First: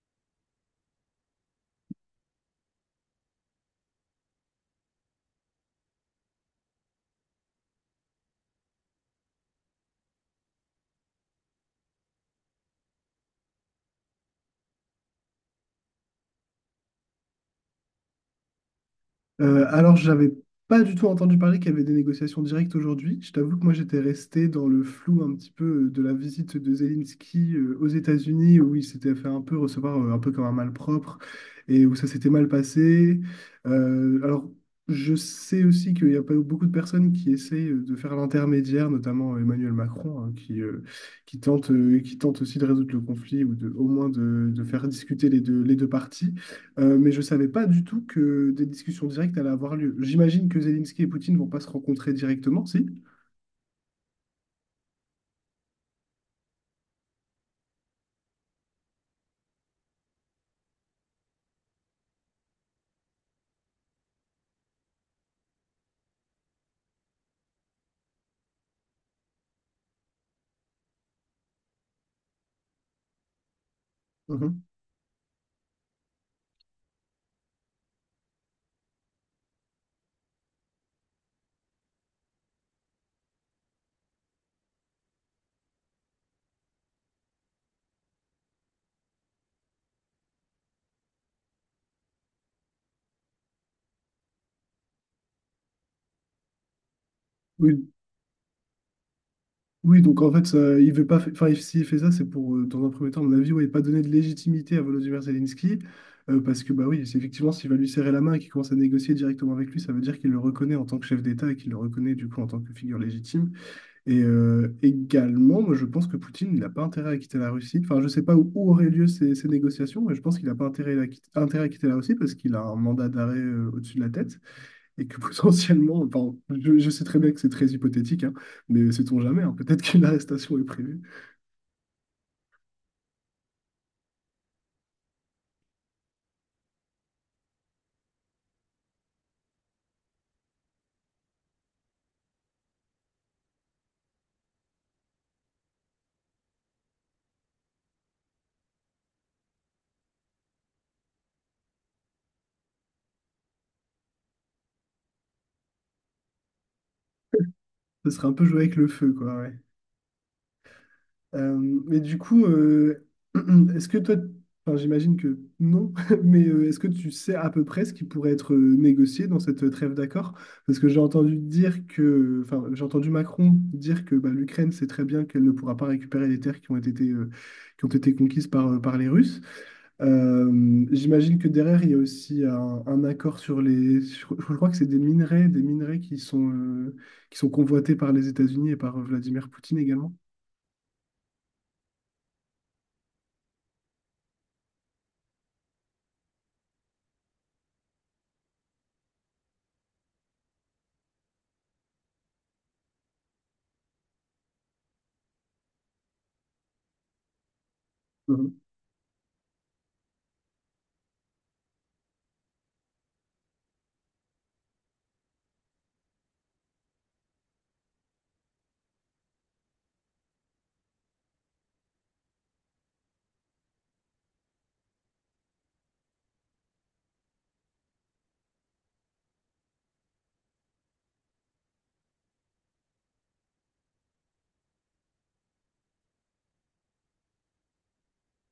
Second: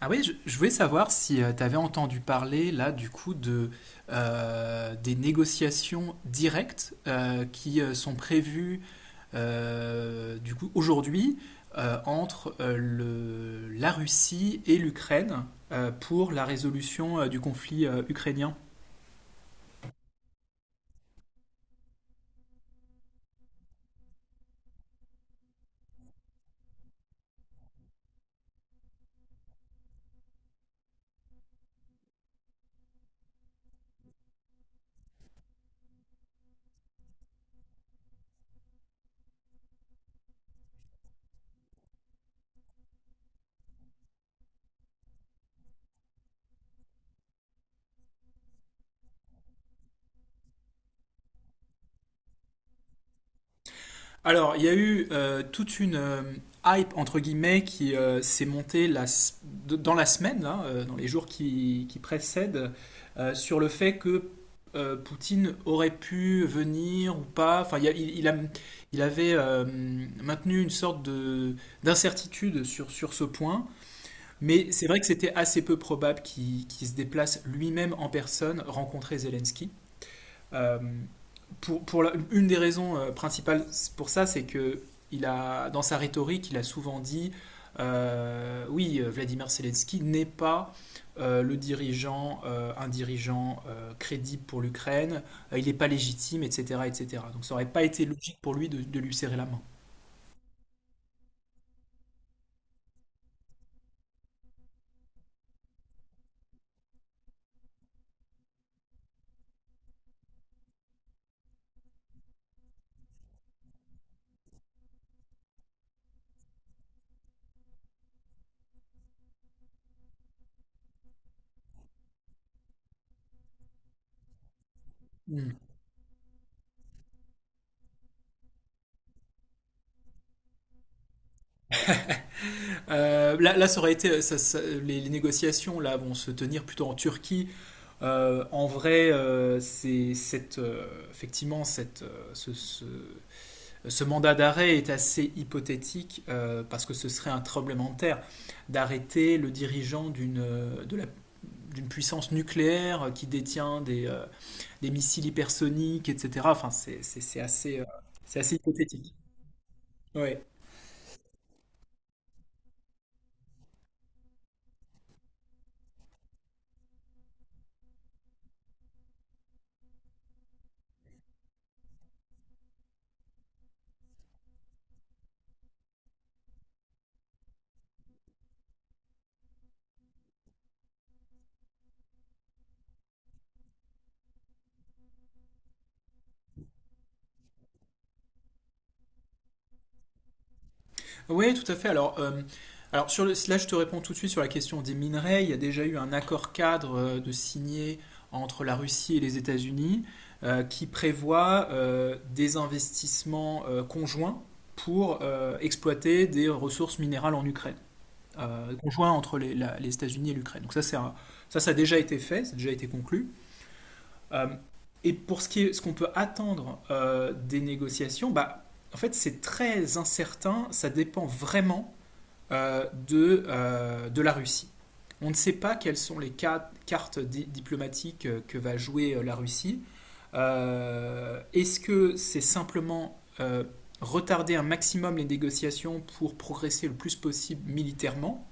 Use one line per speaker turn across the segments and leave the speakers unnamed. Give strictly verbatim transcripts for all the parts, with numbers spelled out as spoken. Ah oui, je, je voulais savoir si tu avais entendu parler là du coup de euh, des négociations directes euh, qui euh, sont prévues euh, du coup aujourd'hui euh, entre euh, le, la Russie et l'Ukraine euh, pour la résolution euh, du conflit euh, ukrainien.
Euh, alors, j'avais pas du tout entendu parler qu'il y avait des négociations directes aujourd'hui. Je t'avoue que moi, j'étais resté dans le flou un petit peu euh, de la visite de Zelensky euh, aux États-Unis, où il s'était fait un peu recevoir euh, un peu comme un malpropre et où ça s'était mal passé. Euh, alors, je sais aussi qu'il y a pas beaucoup de personnes qui essaient euh, de faire l'intermédiaire, notamment euh, Emmanuel Macron, hein, qui, euh, qui tente, euh, qui tente aussi de résoudre le conflit ou de, au moins de, de faire discuter les deux, les deux parties. Euh, mais je ne savais pas du tout que des discussions directes allaient avoir lieu. J'imagine que Zelensky et Poutine vont pas se rencontrer directement, si?
Alors, il y a eu euh, toute une euh, hype, entre guillemets, qui euh, s'est montée la s- de- dans la semaine, là, euh, dans les jours qui, qui précèdent, euh, sur le fait que euh, Poutine aurait pu venir ou pas. Enfin, il, y a- il- il a- il avait euh, maintenu une sorte de, d'incertitude sur, sur ce point.
Mhm.
Mais c'est vrai que c'était assez peu probable qu'il qu'il se déplace lui-même en personne rencontrer Zelensky. Euh, pour, pour la- une des raisons euh, principales pour ça, c'est que il a, dans sa rhétorique, il a souvent dit euh, oui, euh, Vladimir Zelensky n'est pas euh, le dirigeant, euh, un dirigeant euh, crédible pour l'Ukraine, euh, il n'est pas légitime, et cetera, et cetera. Donc ça n'aurait pas
Oui,
été logique pour lui de, de lui serrer la main.
Oui, donc en fait, euh, il veut pas, fa- enfin, il- s'il fait ça, c'est pour, euh, dans un premier temps, à mon avis, ouais, pas donner de légitimité à Volodymyr Zelensky, euh, parce que, bah oui, c'est effectivement, s'il va lui serrer la main et qu'il commence à négocier directement avec lui, ça veut dire qu'il le reconnaît en tant que chef d'État et qu'il le reconnaît, du coup, en tant que figure légitime. Et euh, également, moi, je pense que Poutine, il n'a pas intérêt à quitter la Russie. Enfin, je sais pas où, où auraient lieu ces, ces négociations, mais je pense qu'il n'a pas intérêt à, quitter- intérêt à quitter la Russie parce qu'il a un mandat d'arrêt, euh, au-dessus de la tête. Et que
Mm.
potentiellement, enfin, je, je sais très bien que c'est très hypothétique, hein, mais sait-on jamais, hein, peut-être qu'une arrestation est prévue.
Euh, là, là, ça aurait été, ça- ça- les, les négociations là vont se tenir plutôt en Turquie. Euh, en vrai, euh, c'est cette, euh, effectivement, cette, euh, ce, ce- ce mandat d'arrêt est assez hypothétique euh, parce que ce serait un tremblement de terre d'arrêter le dirigeant d'une d'une puissance nucléaire qui détient des, euh, des missiles hypersoniques, et cetera. Enfin, c'est c'est- c'est assez, euh,
Ce serait un
c'est
peu
assez
jouer avec le feu,
hypothétique.
quoi. ouais.
Ouais.
Euh, mais du coup, euh, est-ce que toi, enfin, j'imagine que non, mais euh, est-ce que tu sais à peu près ce qui pourrait être euh, négocié dans cette euh, trêve d'accord? Parce que j'ai entendu dire que, enfin, j'ai entendu Macron dire que bah, l'Ukraine sait très bien qu'elle ne pourra pas récupérer les terres qui ont été, euh, qui ont été conquises par, euh, par les Russes. Euh, j'imagine que derrière, il y a aussi un, un accord sur les, sur- je crois que c'est des minerais, des minerais, qui sont, euh, qui sont convoités par les États-Unis et par euh, Vladimir Poutine également.
Oui, tout à fait. Alors, euh, alors sur le, là, je te réponds tout de suite sur la question des minerais. Il y a déjà eu un accord cadre euh, de signé entre la Russie et les États-Unis euh, qui prévoit euh, des investissements euh, conjoints pour euh, exploiter des ressources minérales en Ukraine,
Mhm.
euh, conjoints entre les, la- les États-Unis et l'Ukraine. Donc ça, c'est un- ça, ça a déjà été fait, ça a déjà été conclu. Euh, et pour ce qui est, ce qu'on peut attendre euh, des négociations, bah, en fait, c'est très incertain. Ça dépend vraiment euh, de, euh, de la Russie. On ne sait pas quelles sont les ca- cartes di- diplomatiques euh, que va jouer euh, la Russie. Euh, Est-ce que c'est simplement euh, retarder un maximum les négociations pour progresser le plus possible militairement,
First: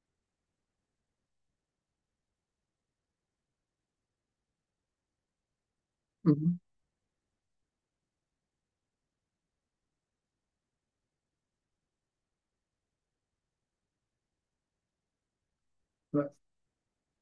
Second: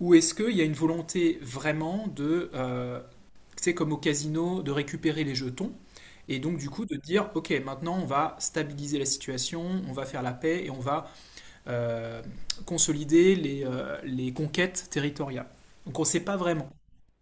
ou est-ce qu'il y a une volonté vraiment de, euh, c'est comme au casino, de récupérer les jetons et donc du coup de dire, ok, maintenant on va stabiliser la situation, on va faire la paix et on va euh, consolider les, euh, les conquêtes territoriales. Donc on ne sait
Mhm.
pas vraiment.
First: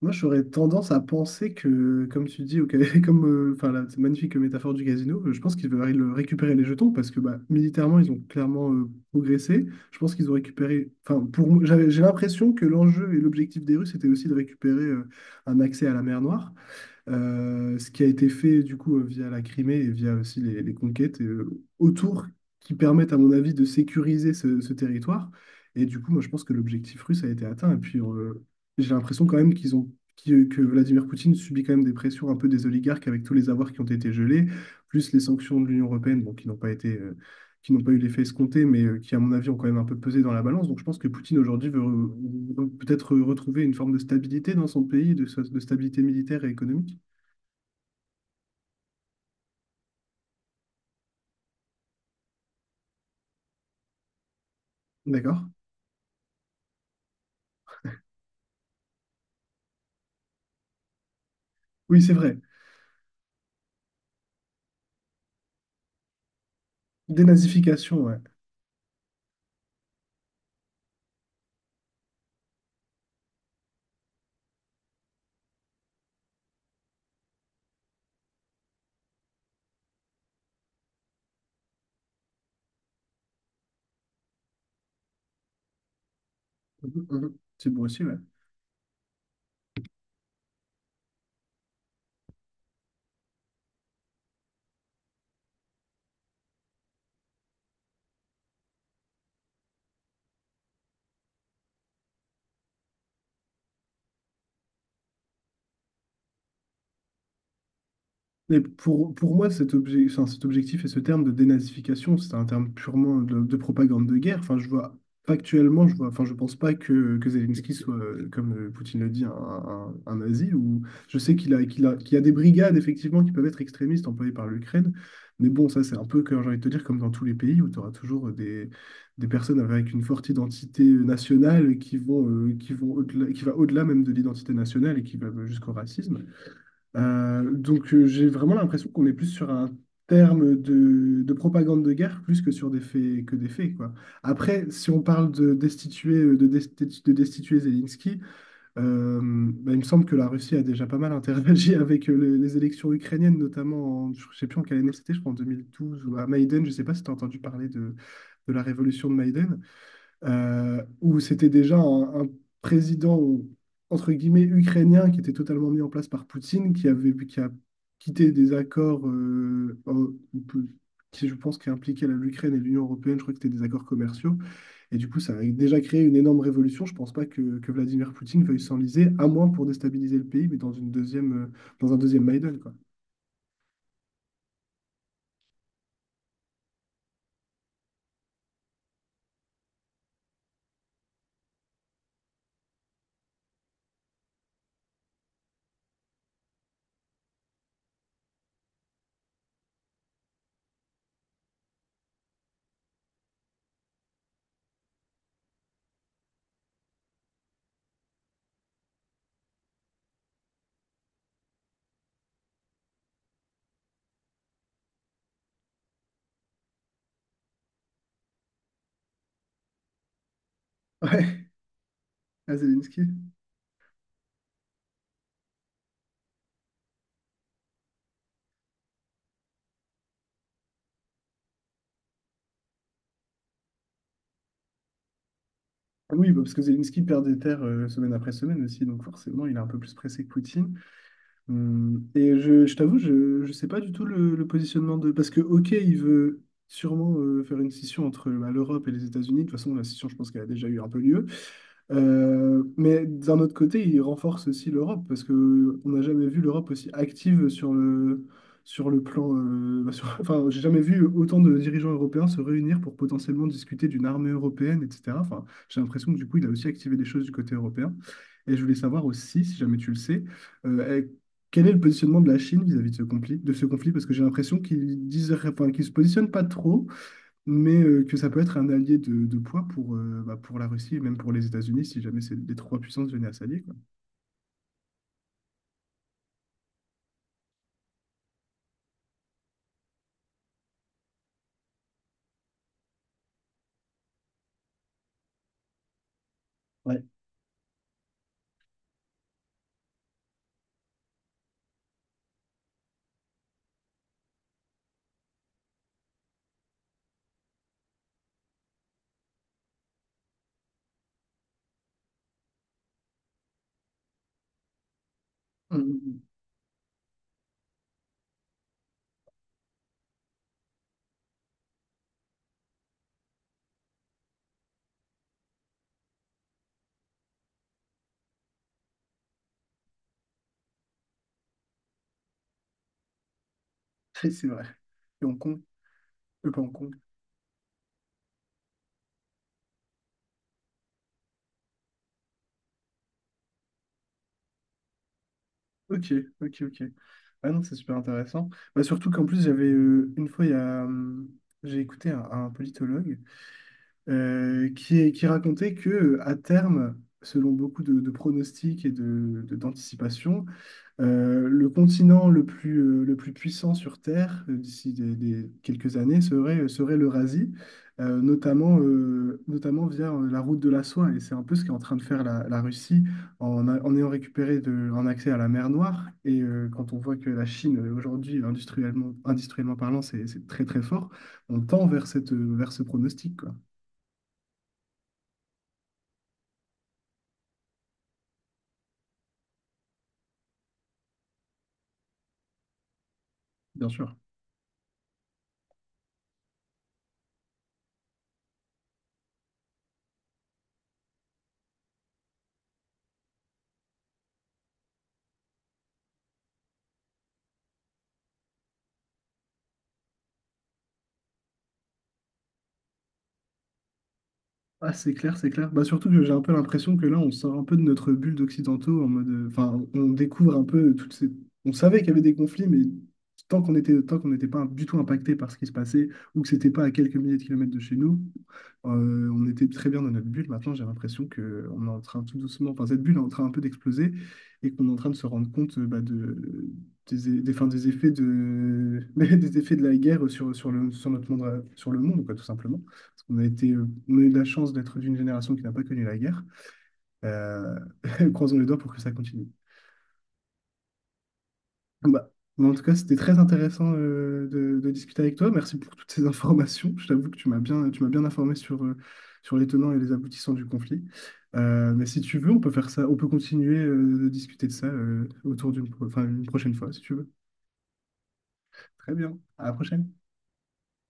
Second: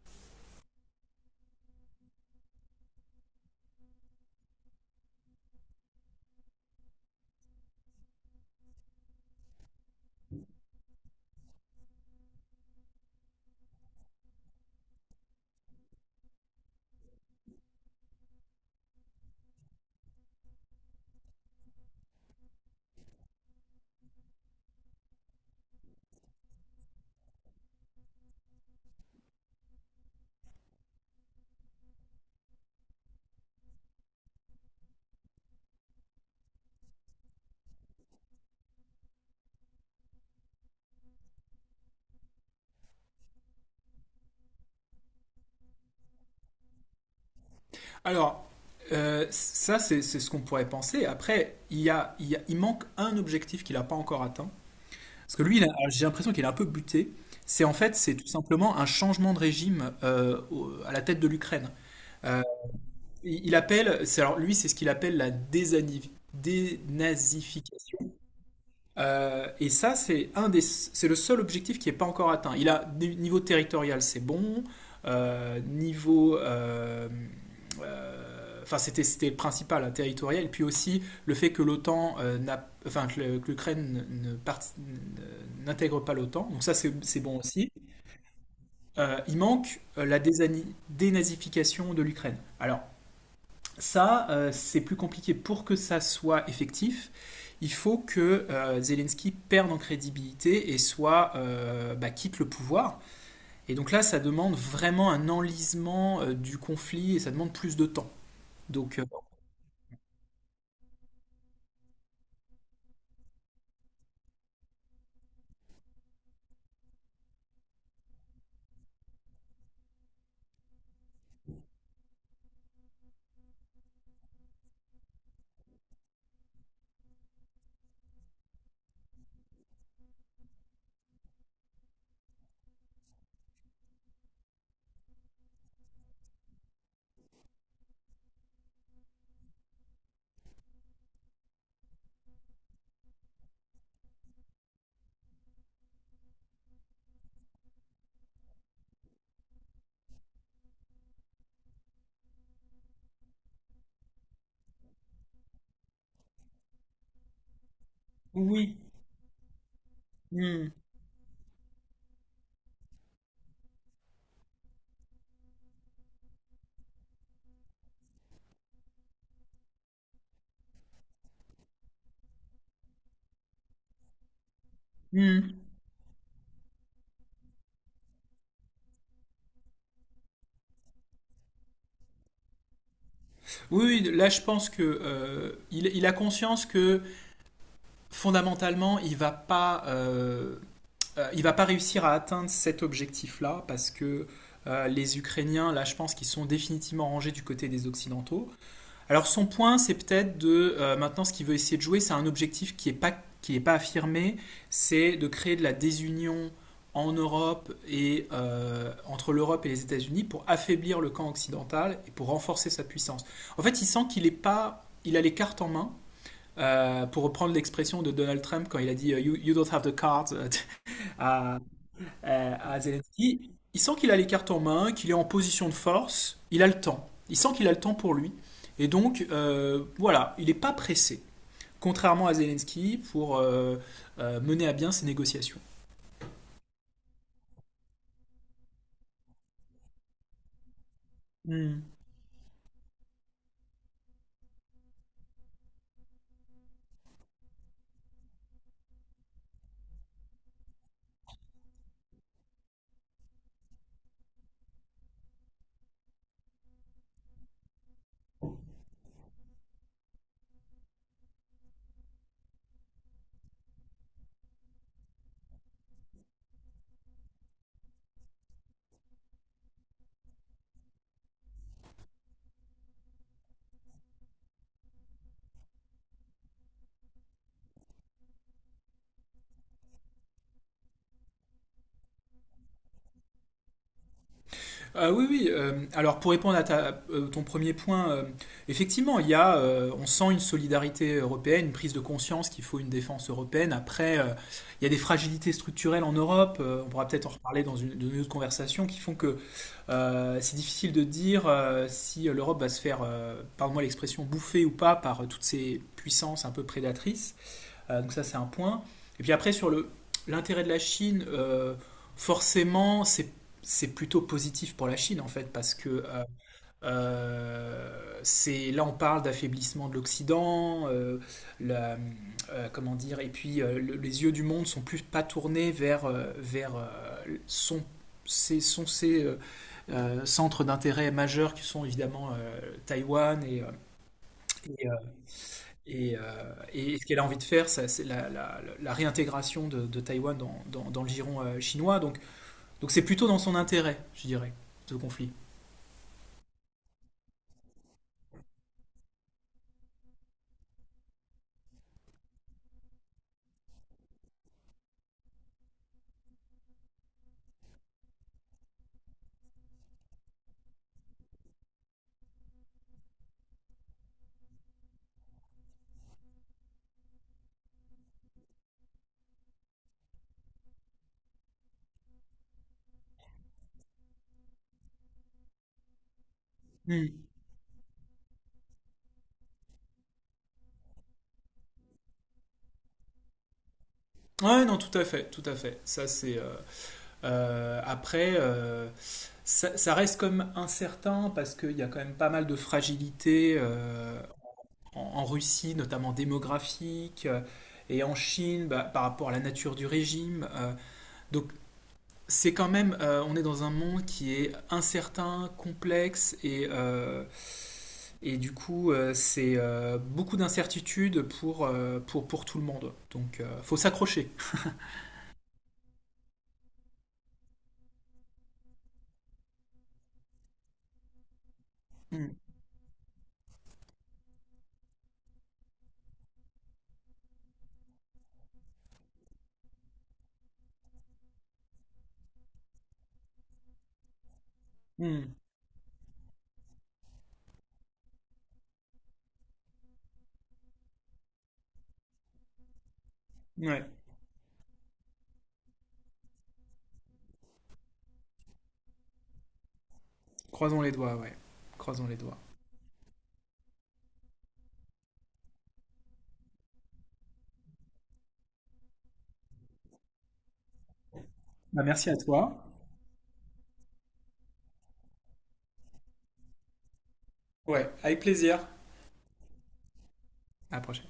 Moi, j'aurais tendance à penser que, comme tu dis, ok, comme, euh, enfin, la cette magnifique métaphore du casino, euh, je pense qu'ils veulent le- récupérer les jetons parce que bah, militairement, ils ont clairement euh, progressé. Je pense qu'ils ont récupéré. Enfin, pour, moi, j'avais, j'ai l'impression que l'enjeu et l'objectif des Russes était aussi de récupérer euh, un accès à la mer Noire. Euh, ce qui a été fait du coup euh, via la Crimée et via aussi les, les conquêtes euh, autour qui permettent à mon avis de sécuriser ce, ce territoire. Et du coup, moi je pense que l'objectif russe a été atteint. Et puis euh, j'ai l'impression quand même qu'ils ont qui- euh, que Vladimir Poutine subit quand même des pressions un peu des oligarques avec tous les avoirs qui ont été gelés, plus les sanctions de l'Union européenne, bon, qui n'ont pas été euh, qui n'ont pas eu l'effet escompté, mais euh, qui, à mon avis, ont quand même un peu pesé dans la balance. Donc je pense que Poutine, aujourd'hui, veut re- peut-être retrouver une forme de stabilité dans son pays, de, de stabilité militaire et économique.
Alors, euh, ça, c'est c'est ce qu'on pourrait penser. Après, il, y a, il, y a- il manque un objectif qu'il n'a pas encore atteint. Parce
D'accord.
que lui, il a- j'ai l'impression qu'il est un peu buté. C'est en fait, c'est tout simplement un changement de régime euh, au- à la tête de l'Ukraine.
Oui, c'est vrai.
Euh, il il appelle, c'est alors lui, c'est ce qu'il appelle la désanivi-
Dénazification,
dénazification.
ouais.
Euh, et ça, c'est un des, c'est le seul objectif qui n'est pas encore atteint. Il a niveau territorial, c'est bon. Euh, niveau, euh, euh, enfin c'était c'était le principal, hein, territorial. Et puis aussi le fait que l'OTAN euh, n'a, enfin que le- que l'Ukraine ne part- n'intègre pas l'OTAN. Donc ça c'est
Mhm,
c'est
mhm.
bon
C'est
aussi.
beau aussi, ouais.
Euh, il manque euh, la désani- dénazification de l'Ukraine. Alors ça, euh, c'est plus compliqué. Pour que ça soit effectif, il faut que euh, Zelensky perde en crédibilité et soit euh, bah, quitte le pouvoir. Et donc là, ça demande vraiment un enlisement euh, du conflit et ça demande plus de temps.
Mais
Donc euh,
pour, pour moi, cet obje- enfin, cet objectif et ce terme de dénazification, c'est un terme purement de, de propagande de guerre. Enfin, je vois, factuellement, je vois, enfin, je pense pas que, que Zelensky soit, euh, comme euh, Poutine le dit, un, un, un nazi. Ou, je sais qu'il a, qu'il a, qu'il y a des brigades, effectivement, qui peuvent être extrémistes employées par l'Ukraine. Mais bon, ça, c'est un peu, comme j'ai envie de te dire, comme dans tous les pays où tu auras toujours des, des personnes avec une forte identité nationale qui vont, euh, qui vont au-delà, qui va au-delà même de l'identité nationale et qui va jusqu'au racisme. Euh, donc euh, j'ai vraiment l'impression qu'on est plus sur un terme de, de propagande de guerre plus que sur des faits que des faits quoi. Après, si on parle de destituer euh, de, desti- de destituer Zelensky, euh, bah, il me semble que la Russie a déjà pas mal interagi avec euh, les, les élections ukrainiennes, notamment en, je sais plus en quelle année c'était, je crois en deux mille douze ou à Maïden. Je sais pas si tu as entendu parler de, de la
oui.
révolution de Maïden
Hmm,
euh, où c'était déjà un, un président, entre guillemets, ukrainien qui était totalement mis en place par Poutine, qui avait, qui a quitté des accords euh, euh, qui, je pense, qui impliquaient la- l'Ukraine et l'Union européenne. Je crois que c'était des accords commerciaux. Et du coup, ça a
hmm.
déjà créé une énorme révolution. Je ne pense pas que, que Vladimir Poutine veuille s'enliser, à moins pour déstabiliser le pays, mais dans une deuxième, euh, dans un deuxième Maïdan, quoi.
Oui, oui, là je pense que euh, il, il a conscience que fondamentalement il va pas euh, euh, il ne va pas réussir à atteindre cet objectif-là parce que euh, les Ukrainiens, là, je pense qu'ils sont définitivement rangés du côté des Occidentaux. Alors son point, c'est peut-être de euh, maintenant ce qu'il veut essayer de jouer, c'est un objectif qui n'est pas qui est pas affirmé, c'est de créer de la désunion en Europe et euh, entre l'Europe et les États-Unis pour affaiblir le camp occidental et pour renforcer sa puissance. En fait, il sent qu'il est pas, il a les cartes en main. euh, pour reprendre l'expression de Donald Trump quand il a dit euh, you, you don't have the cards euh,
Ouais,
à, euh,
à
à
Zelensky.
Zelensky. Il sent qu'il a les cartes en main, qu'il est en position de force, il a le temps. Il sent qu'il a le temps pour lui. Et donc, euh, voilà, il n'est pas pressé, contrairement à Zelensky, pour euh, euh, mener à bien ses négociations.
Oui, bah, parce que Zelensky perd des terres euh, semaine après semaine aussi, donc forcément, il est un peu plus pressé que Poutine.
Hmm.
Hum, Et je, je t'avoue, je ne sais pas du tout le, le positionnement de... Parce que, OK, il veut sûrement euh, faire une scission entre bah, l'Europe et les États-Unis. De toute façon, la scission, je pense qu'elle a déjà eu un peu lieu. Euh, mais d'un autre côté, il renforce aussi l'Europe parce que on n'a jamais vu l'Europe aussi active sur le, sur le plan. euh, bah, sur- enfin, j'ai jamais vu autant de dirigeants européens se réunir pour potentiellement discuter d'une armée européenne, et cetera. Enfin, j'ai l'impression que du coup, il a aussi activé des choses du côté européen. Et je voulais savoir aussi, si jamais tu le sais, euh, eh, quel est le positionnement de la Chine vis-à-vis de ce conflit, de ce conflit, parce que j'ai l'impression qu'ils disent, enfin, qu'ils se positionnent pas trop, mais euh, que ça peut être un allié de, de poids pour, euh, bah, pour la Russie et même pour les États-Unis si jamais c'est- les trois puissances venaient à s'allier, quoi.
Euh, oui, oui. euh, alors pour répondre à ta- euh, ton premier point, euh, effectivement, il y a, euh, on sent une solidarité européenne, une prise de conscience qu'il faut une défense européenne. Après, euh, il y a des fragilités structurelles en Europe. euh, on
Ouais.
pourra peut-être en reparler dans une, dans une autre conversation qui font que euh, c'est difficile de dire euh, si l'Europe va se faire, euh, pardon-moi l'expression, bouffer ou pas par euh, toutes ces puissances un peu prédatrices. Euh, donc ça c'est un point. Et puis après sur le l'intérêt de la Chine, euh, forcément c'est c'est plutôt positif pour la Chine en fait parce que
Mhm.
euh, euh, c'est là on parle d'affaiblissement de l'Occident, euh, la- euh, comment dire et puis euh, le- les yeux du monde sont plus pas tournés vers euh, vers euh, son ces sont ces euh, euh, centres d'intérêt majeurs qui sont évidemment euh, Taïwan et, euh,
Et C'est vrai.
et, euh,
Et Hong Kong,
et, euh,
euh, pas Hong Kong.
et ce qu'elle a envie de faire, ça, c'est la, la- la réintégration de, de Taïwan dans, dans- dans le giron euh, chinois. Donc, donc c'est plutôt dans son intérêt, je dirais, ce conflit.
Ok, ok, ok. Ah non, c'est super intéressant. Bah, surtout qu'en plus, j'avais euh, une fois, il y a, hum, j'ai écouté un, un politologue euh, qui, qui racontait que euh, à terme, selon beaucoup de, de pronostics et de, de- d'anticipations, Euh, le continent le plus, euh, le plus puissant sur Terre euh, d'ici des, des- quelques années serait, euh, serait l'Eurasie, euh, notamment, euh, notamment via euh, la route de la soie. Et c'est un peu ce qu'est en train de faire la, la Russie en, a- en ayant récupéré de- un accès à la mer Noire. Et euh, quand on voit
Hmm.
que la Chine, euh, aujourd'hui, industriellement, industriellement parlant, c'est c'est très très fort, on tend vers cette, euh, vers ce pronostic, quoi,
Ouais, non, tout à fait, tout à fait. Ça, c'est euh, euh, après, euh, ça, ça reste comme incertain parce qu'il y a quand même pas mal de fragilité
bien sûr.
euh, en, en Russie, notamment démographique, euh, et en Chine, bah, par rapport à la nature du régime. euh, donc c'est quand même, euh, on est dans un monde qui est incertain, complexe, et, euh, et du coup, euh, c'est euh, beaucoup d'incertitudes pour, euh, pour, pour tout le monde. Donc, euh, faut s'accrocher.
Ah, c'est clair, c'est clair. Bah, surtout que j'ai un peu l'impression que là, on sort un peu de notre bulle d'occidentaux en mode. euh, Enfin, on découvre un peu toutes ces. On savait qu'il y avait
Hmm,
des conflits, mais tant qu'on était, tant qu'on n'était pas du tout impacté par ce qui se passait ou que c'était pas à quelques milliers de kilomètres de chez nous, euh, on était très bien dans notre bulle. Maintenant, j'ai l'impression que on est en train tout doucement. Enfin, cette bulle est en train un peu d'exploser et qu'on est en train de se
hmm,
rendre compte euh, bah, de, des, é- des, enfin, des effets de, des effets de la guerre sur, sur le, sur notre monde, euh, sur le monde, quoi, tout simplement. On a été,
ouais,
euh, on a eu de la chance d'être d'une génération qui n'a pas connu la guerre. Euh, Croisons les doigts pour que ça continue.
croisons les doigts, ouais. Croisons
Bon,
les
Bah,
doigts.
mais en tout cas, c'était très intéressant euh, de, de discuter avec toi. Merci pour toutes ces informations. Je t'avoue que tu m'as bien, tu m'as bien informé sur, euh, sur les tenants et les aboutissants du conflit.
Bah,
Euh, mais
merci à
si tu veux, on
toi.
peut faire ça, on peut continuer euh, de discuter de ça euh, autour d'une pro- enfin, une prochaine fois, si tu veux.
Ouais, avec plaisir.
Très bien. À la prochaine.
À la prochaine.